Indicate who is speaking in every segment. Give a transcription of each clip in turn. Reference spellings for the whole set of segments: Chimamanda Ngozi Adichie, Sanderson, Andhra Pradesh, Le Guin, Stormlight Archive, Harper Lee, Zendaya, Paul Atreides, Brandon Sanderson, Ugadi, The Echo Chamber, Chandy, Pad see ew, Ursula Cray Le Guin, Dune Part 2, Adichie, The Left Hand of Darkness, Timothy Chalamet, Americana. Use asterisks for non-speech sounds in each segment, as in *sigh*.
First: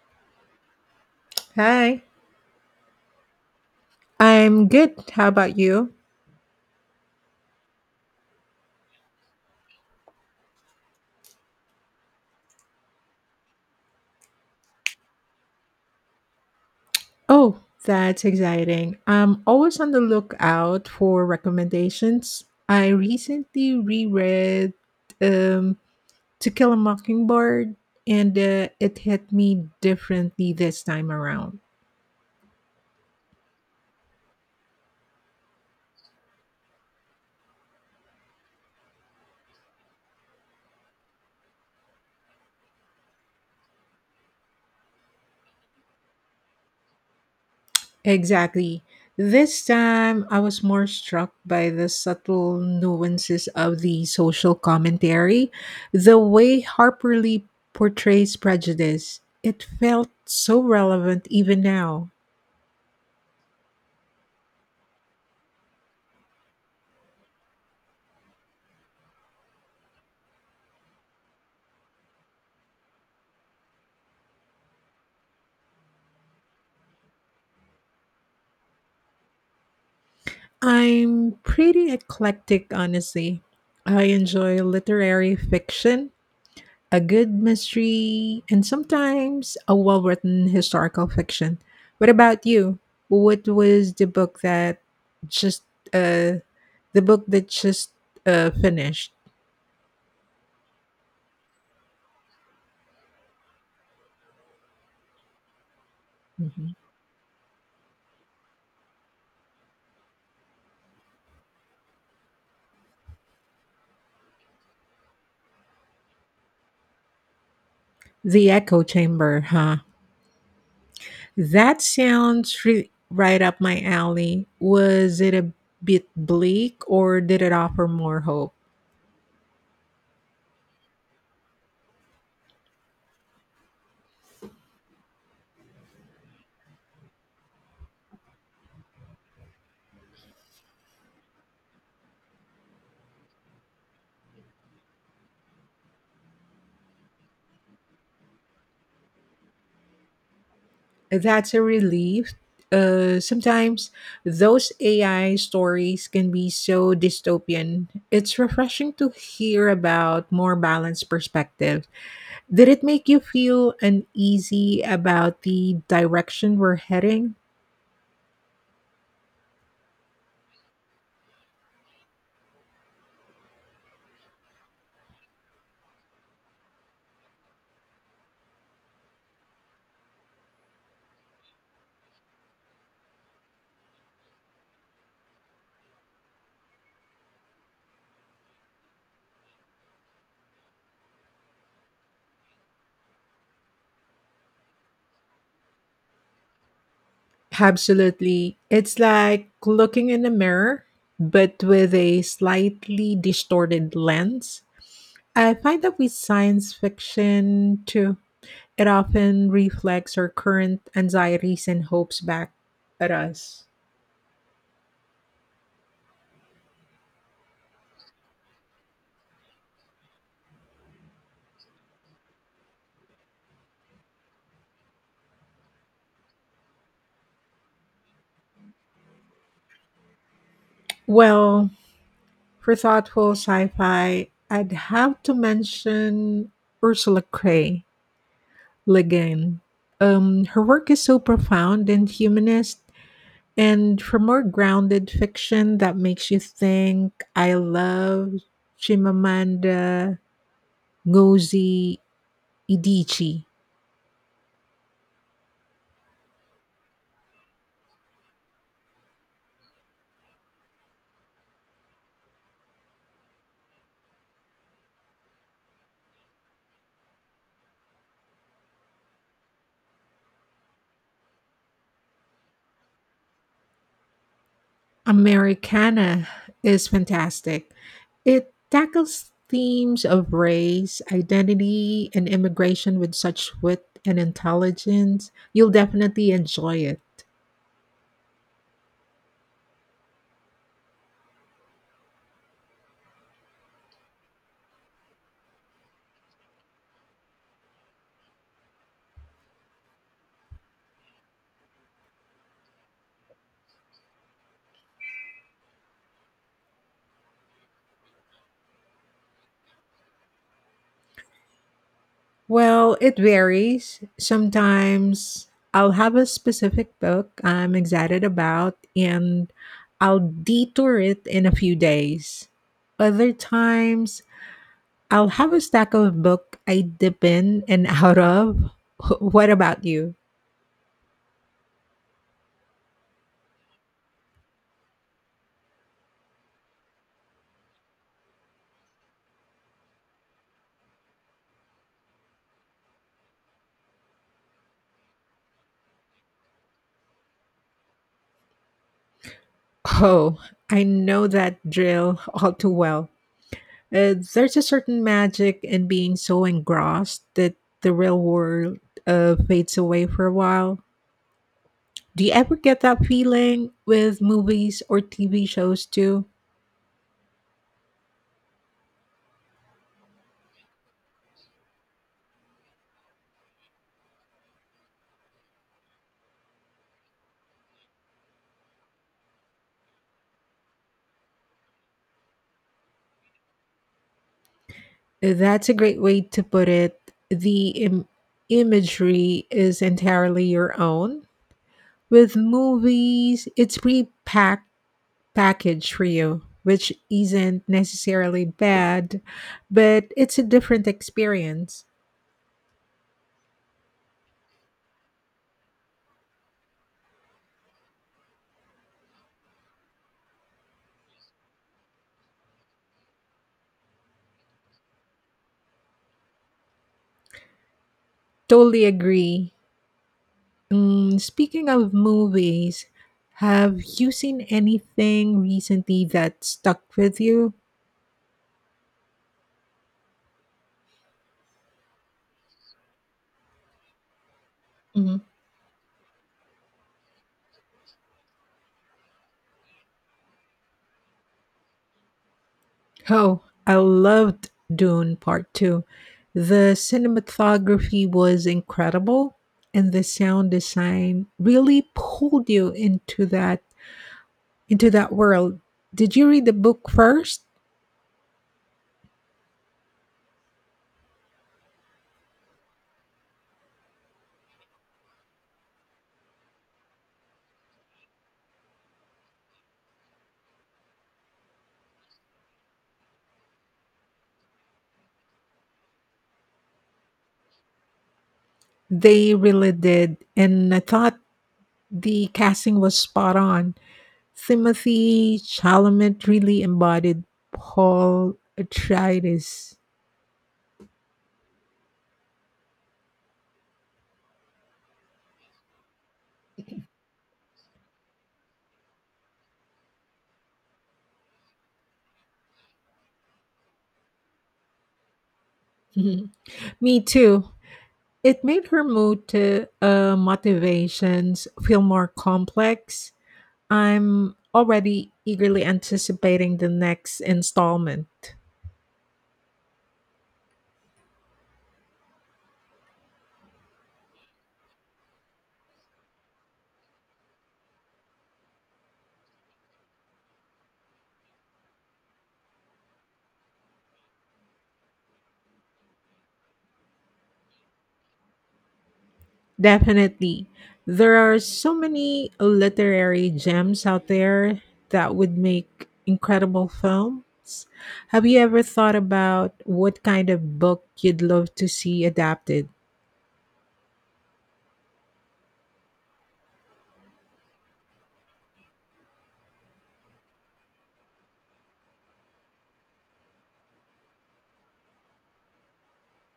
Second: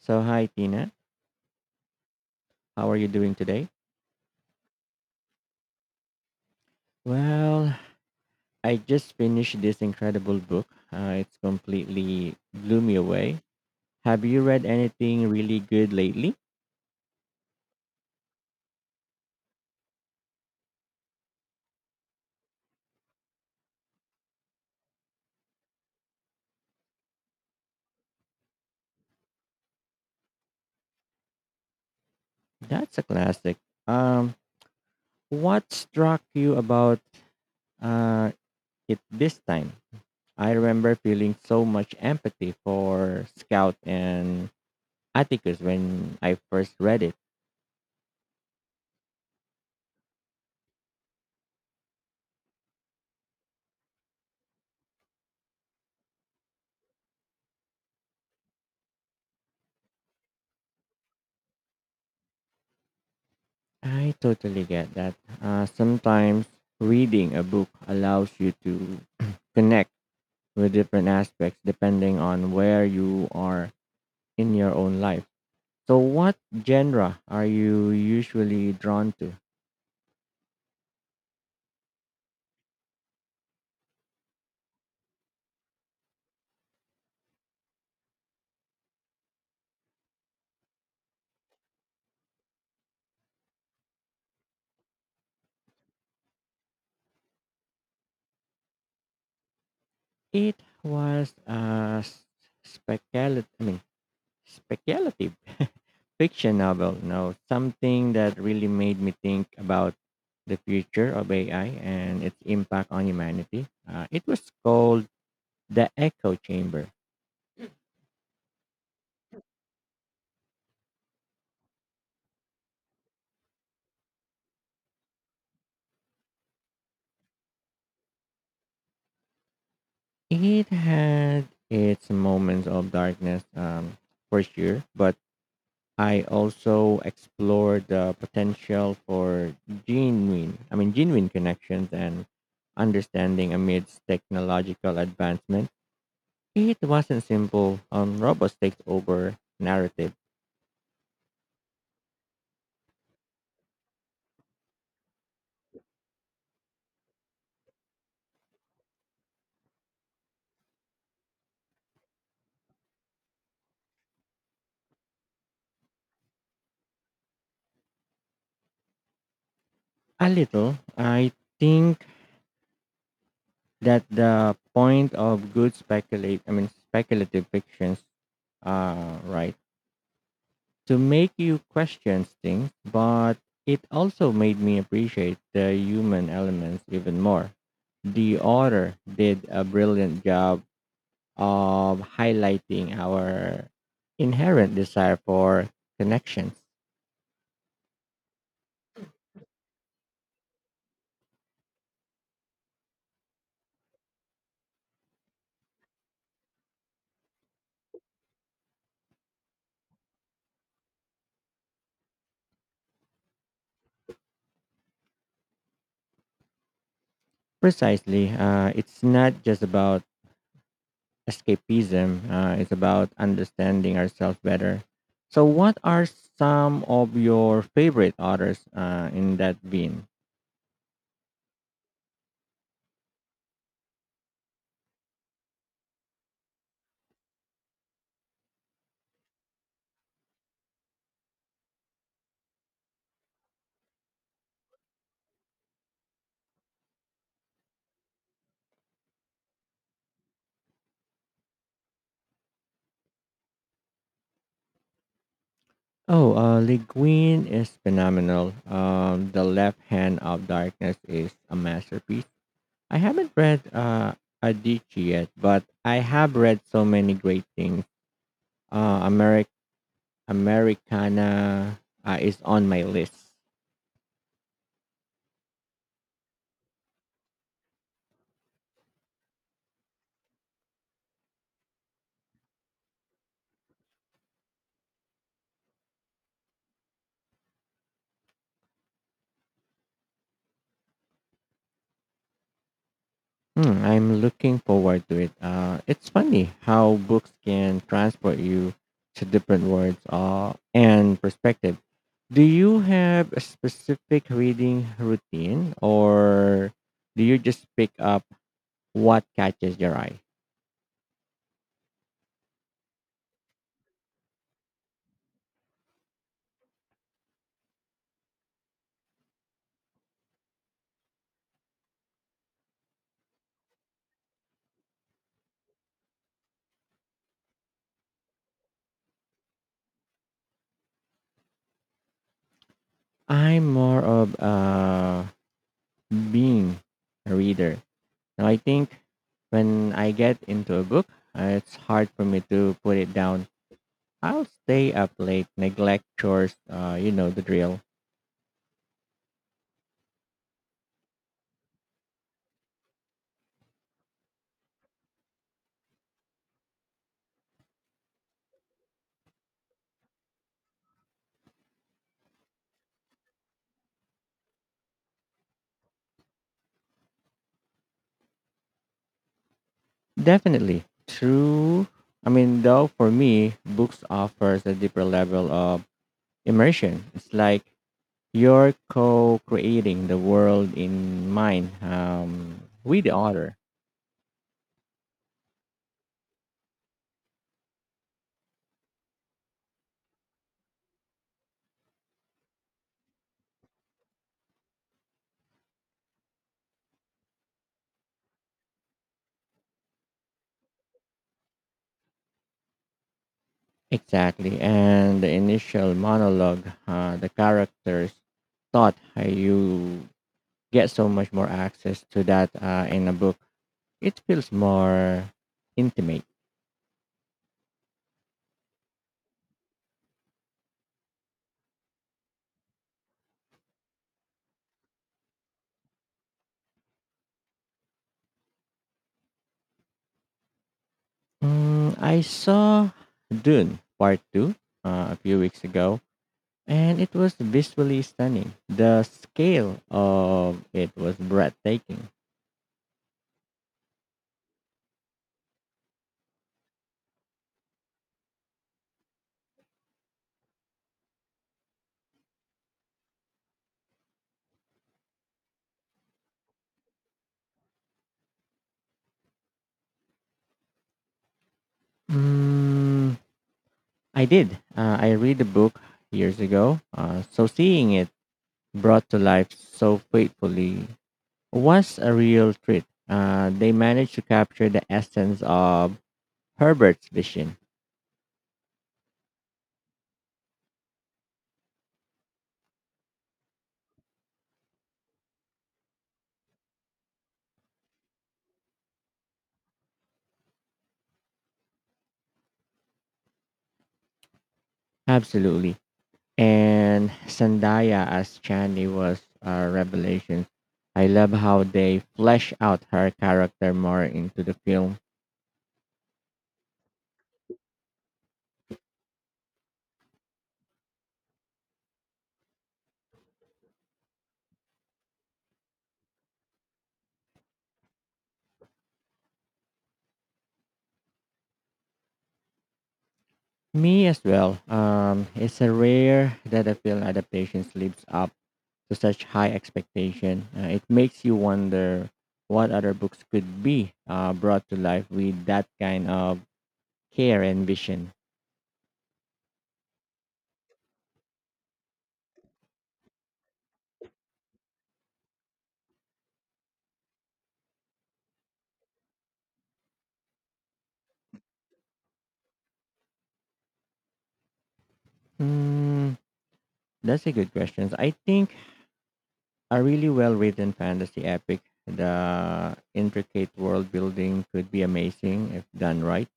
Speaker 1: So, hi, Tina.
Speaker 2: Hi,
Speaker 1: How are you doing today?
Speaker 2: I'm good. How about you?
Speaker 1: Well, I just finished this incredible book. It's completely blew me away. Have you read anything really good lately?
Speaker 2: Oh, that's exciting. I'm always on the lookout for recommendations. I recently reread um, To Kill a Mockingbird, and it hit me differently this time around.
Speaker 1: That's a classic. Um, what struck you about uh, it this time? I remember feeling so much empathy for Scout and Atticus when I first read it.
Speaker 2: Exactly. This time, I was more struck by the subtle nuances of the social commentary, the way Harper Lee portrays prejudice. It felt so relevant even now.
Speaker 1: I totally get that. Sometimes reading a book allows you to *clears throat* connect with different aspects depending on where you are in your own life. So, what genre are you usually drawn to?
Speaker 2: I'm pretty eclectic, honestly. I enjoy literary fiction, a good mystery, and sometimes a well written historical fiction. What about you? What was the book that just uh the book that just finished?
Speaker 1: It was a speculative, I mean, speculative fiction
Speaker 2: Mhm.
Speaker 1: novel, No, something that really made me think about the future of AI and its impact on humanity. It was called The Echo Chamber.
Speaker 2: The Echo
Speaker 1: Mm.
Speaker 2: Chamber, huh? That sounds right up my alley. Was it a bit bleak or did it offer more hope?
Speaker 1: It had its moments of darkness, for sure, but I also explored the potential for genuine, I mean, genuine connections and understanding amidst technological advancement. It wasn't simple robots takes over narrative.
Speaker 2: That's a relief. Sometimes those AI stories can be so dystopian. It's refreshing to hear about more balanced perspective. Did it make you feel uneasy about the direction we're heading?
Speaker 1: A little. I think that the point of good speculate I mean speculative fictions right to make you question things, but it also made me appreciate the human elements even more. The author did a brilliant job of highlighting our inherent desire for connections.
Speaker 2: Absolutely. It's like looking in a mirror, but with a slightly distorted lens. I find that with science fiction too. It often reflects our current anxieties and hopes back at us.
Speaker 1: Precisely. It's not just about escapism, it's about understanding ourselves better. So, what are some of your favorite authors in that vein?
Speaker 2: Well, for thoughtful sci fi, I'd have to mention Ursula Cray Le Guin. Her work is so profound and humanist, and for more grounded fiction that makes you think, I love Chimamanda Ngozi Adichie.
Speaker 1: Oh, Le Guin is phenomenal. The Left Hand of Darkness is a masterpiece. I haven't read Adichie yet, but I have read so many great things. Uh, Ameri- Americana is on my list.
Speaker 2: Americana is fantastic. It tackles themes of race, identity, and immigration with such wit and intelligence. You'll definitely enjoy it.
Speaker 1: Hmm, I'm looking forward to it. It's funny how books can transport you to different worlds and perspective. Do you have a specific reading routine or do you just pick up what catches your eye?
Speaker 2: Well, it varies. Sometimes I'll have a specific book I'm excited about and I'll detour it in a few days. Other times I'll have a stack of book I dip in and out of. *laughs* What about you?
Speaker 1: I'm more of a being a reader. Now, I think when I get into a book, it's hard for me to put it down. I'll stay up late, neglect chores, you know, the drill.
Speaker 2: Oh, I know that drill all too well. There's a certain magic in being so engrossed that the real world fades away for a while. Do you ever get that feeling with movies or TV shows too?
Speaker 1: Definitely. True. I mean, though, for me, books offers a deeper level of immersion. It's like you're co-creating the world in mind with the author.
Speaker 2: That's a great way to put it. The imagery is entirely your own. With movies, it's pre packaged for you, which isn't necessarily bad, but it's a different experience.
Speaker 1: Exactly. And the initial monologue, the characters thought, you get so much more access to that in a book. It feels more intimate.
Speaker 2: Totally agree. Mm, speaking of movies, have you seen anything recently that stuck with you?
Speaker 1: Mm, I saw Dune Part 2 a
Speaker 2: Hmm.
Speaker 1: few weeks ago, and it was visually stunning. The scale of it was breathtaking.
Speaker 2: Oh, I loved Dune Part 2. The cinematography was incredible and the sound design really pulled you into that world. Did you read the book first?
Speaker 1: Mm, I did. I read the book years ago, so seeing it brought to life so faithfully was a real treat. They managed to capture the essence of Herbert's vision.
Speaker 2: They really did, and I thought the casting was spot on. Timothy Chalamet really embodied Paul Atreides.
Speaker 1: Absolutely.
Speaker 2: *laughs*
Speaker 1: And Zendaya as Chandy was a revelation. I love how they flesh out her character more into the film.
Speaker 2: Mhm. Me too. It made her mood to motivations feel more complex. I'm already eagerly anticipating the next installment.
Speaker 1: Me as well. It's a rare that a film adaptation lives up to such high expectation. It makes you wonder what other books could be brought to life with that kind of care and vision.
Speaker 2: Definitely. There are so many literary gems out there that would make incredible films. Have you ever thought about what kind of book you'd love to see adapted?
Speaker 1: Hmm, that's a good question. I think a really well written fantasy epic, the intricate world building could be amazing if done right.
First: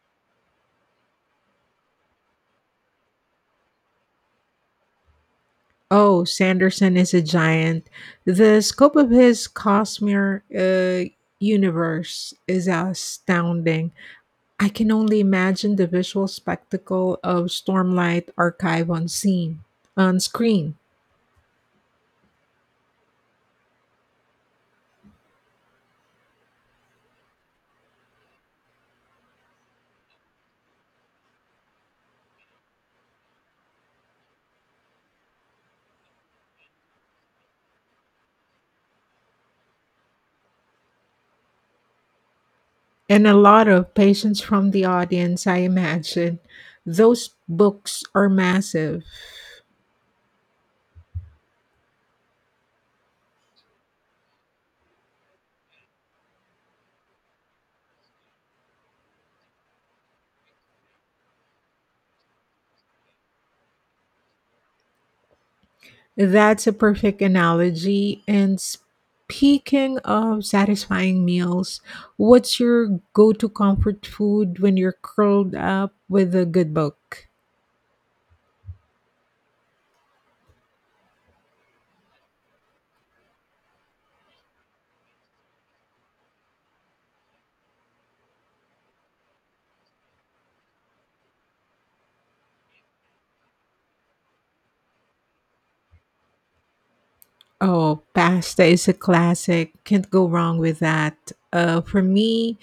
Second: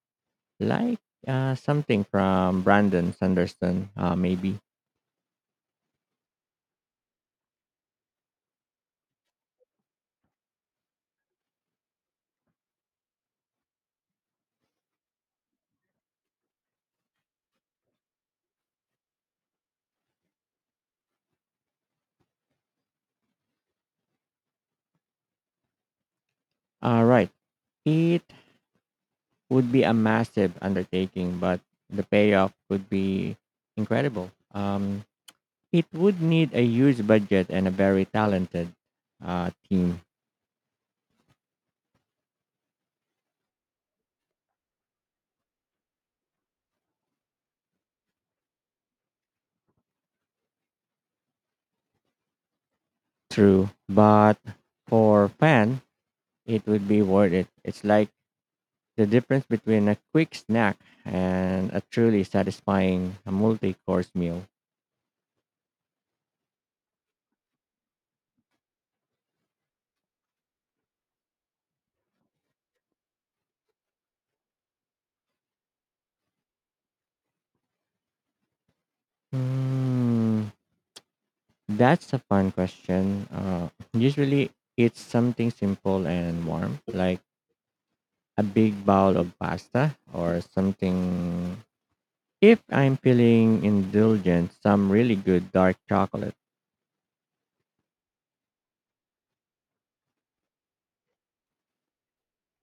Speaker 1: Like something from Brandon Sanderson, maybe.
Speaker 2: Oh, Sanderson is a giant. The scope of his cosmere universe is astounding. I can only imagine the visual spectacle of Stormlight Archive on screen.
Speaker 1: All right. It would be a massive undertaking, but the payoff could be incredible. It would need a huge budget and a very talented team.
Speaker 2: And a lot of patience from the audience, I imagine. Those books are massive.
Speaker 1: True, but for fan, it would be worth it. It's like the difference between a quick snack and a truly satisfying multi-course meal.
Speaker 2: That's a perfect analogy. And speaking of satisfying meals, what's your go to comfort food when you're curled up with a good book?
Speaker 1: Hmm, that's a fun question. Usually, it's something simple and warm, like a big bowl of pasta or something. If I'm feeling indulgent, some really good dark chocolate.
Speaker 2: Oh, pasta is a classic. Can't go wrong with that. For me,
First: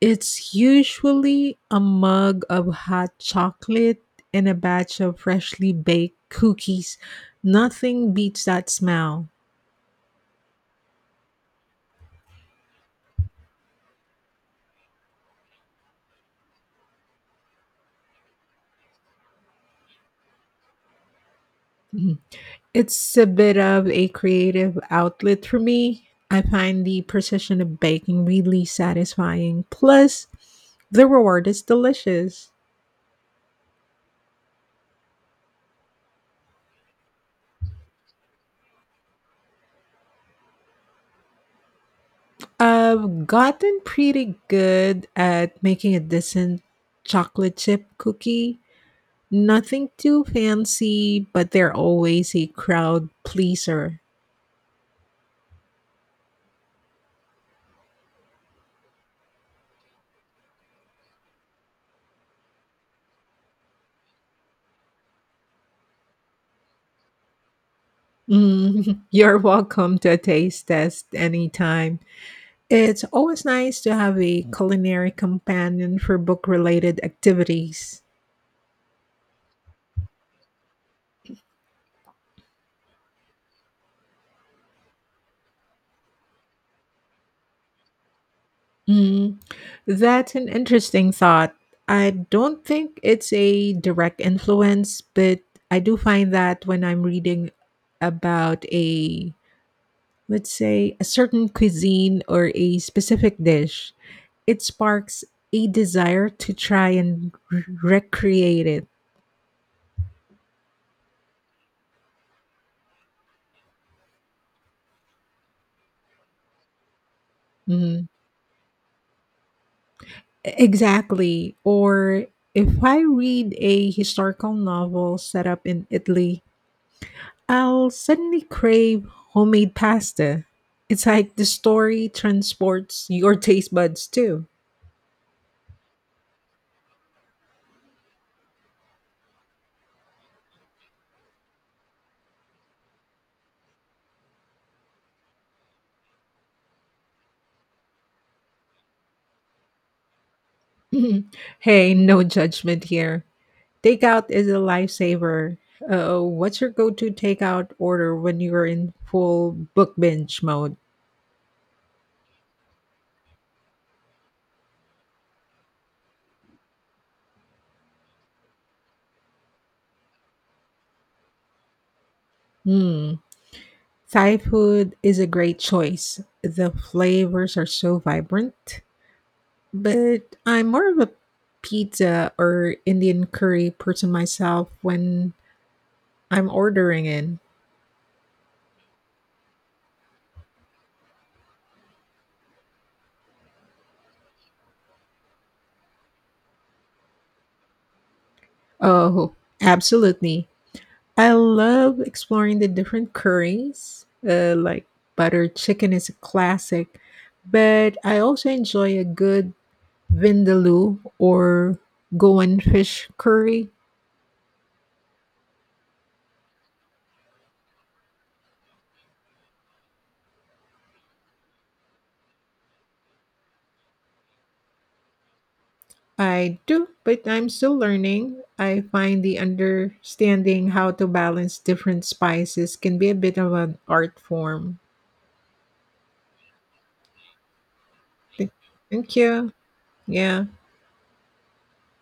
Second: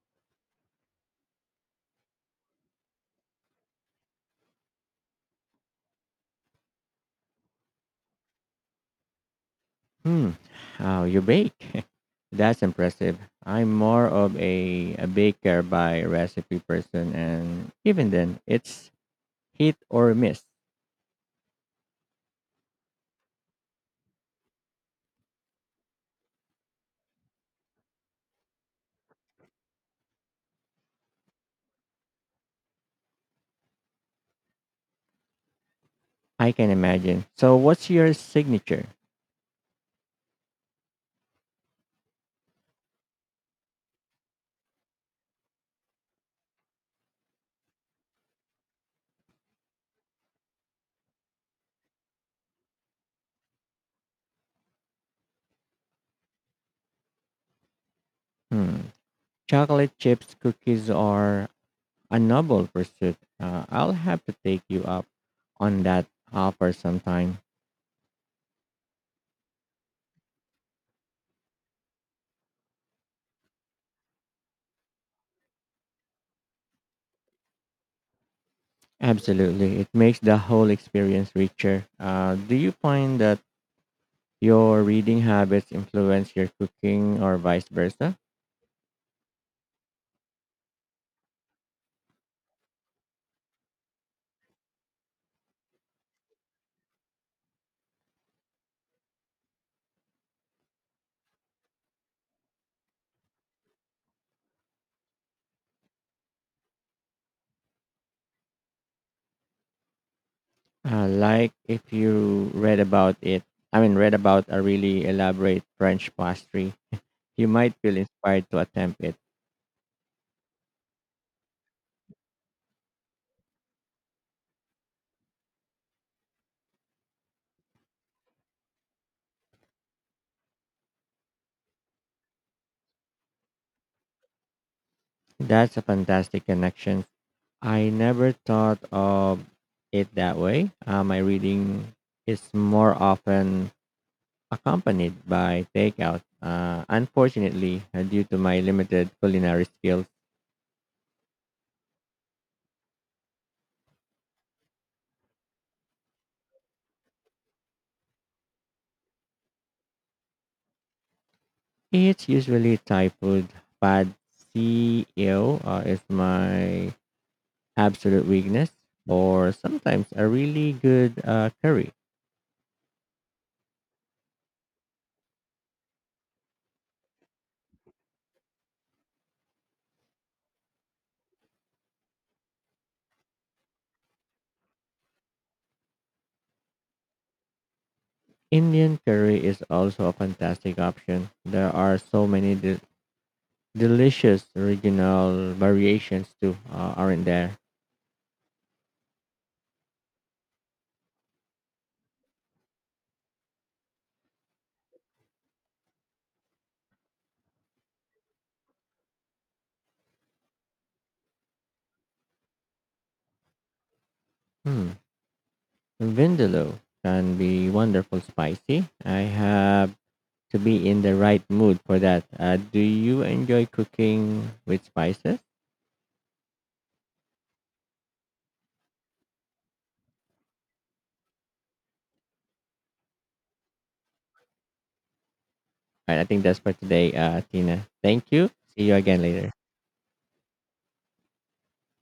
Speaker 2: it's usually a mug of hot chocolate and a batch of freshly baked cookies. Nothing beats that smell.
Speaker 1: Hmm, how you bake? *laughs* That's impressive. I'm more of a baker by recipe person, and even then, it's hit or miss.
Speaker 2: Mhm. It's a bit of a creative outlet for me. I find the precision of baking really satisfying. Plus, the reward is delicious.
Speaker 1: I can imagine. So, what's your signature?
Speaker 2: I've gotten pretty good at making a decent chocolate chip cookie. Nothing too fancy, but they're always a crowd pleaser.
Speaker 1: Hmm, chocolate chips, cookies are a noble pursuit. I'll have to take you up on that offer sometime.
Speaker 2: Mm. *laughs* You're welcome to a taste test anytime. It's always nice to have a culinary companion for book related activities.
Speaker 1: Absolutely. It makes the whole experience richer. Do you find that your reading habits influence your cooking or vice versa?
Speaker 2: Mm, that's an interesting thought. I don't think it's a direct influence, but I do find that when I'm reading about a, let's say, a certain cuisine or a specific dish, it sparks a desire to try and recreate it.
Speaker 1: Like if you read about it, I mean, read about a really elaborate French pastry, you might feel
Speaker 2: Mhm.
Speaker 1: inspired to attempt it.
Speaker 2: Exactly. Or if I read a historical novel set up in Italy, I'll suddenly crave homemade pasta. It's like the story transports your taste buds too.
Speaker 1: That's a fantastic connection I never thought of it that way. My reading is more often accompanied by takeout. Unfortunately, due to my limited culinary skills,
Speaker 2: *laughs* Hey, no judgment here. Takeout is a lifesaver. What's your go to takeout order when you're in full book binge mode?
Speaker 1: it's usually Thai food. Pad see ew is my absolute weakness, or sometimes a really good curry.
Speaker 2: Hmm. Thai food is a great choice. The flavors are so vibrant, but I'm more of a pizza or Indian curry person myself when I'm ordering in.
Speaker 1: Indian curry is also a fantastic option. There are so many delicious regional variations too, aren't there?
Speaker 2: Oh, absolutely. I love exploring the different curries, like butter chicken is a classic, but I also enjoy a good vindaloo or Goan fish curry.
Speaker 1: Hmm. Vindaloo can be wonderful spicy. I have to be in the right mood for that. Do you enjoy cooking with spices?
Speaker 2: I do, but I'm still learning. I find the understanding how to balance different spices can be a bit of an art form.
Speaker 1: All right, I think that's for today, Tina. Thank you.
Speaker 2: Th-
Speaker 1: See you
Speaker 2: Thank
Speaker 1: again later.
Speaker 2: you. Yeah.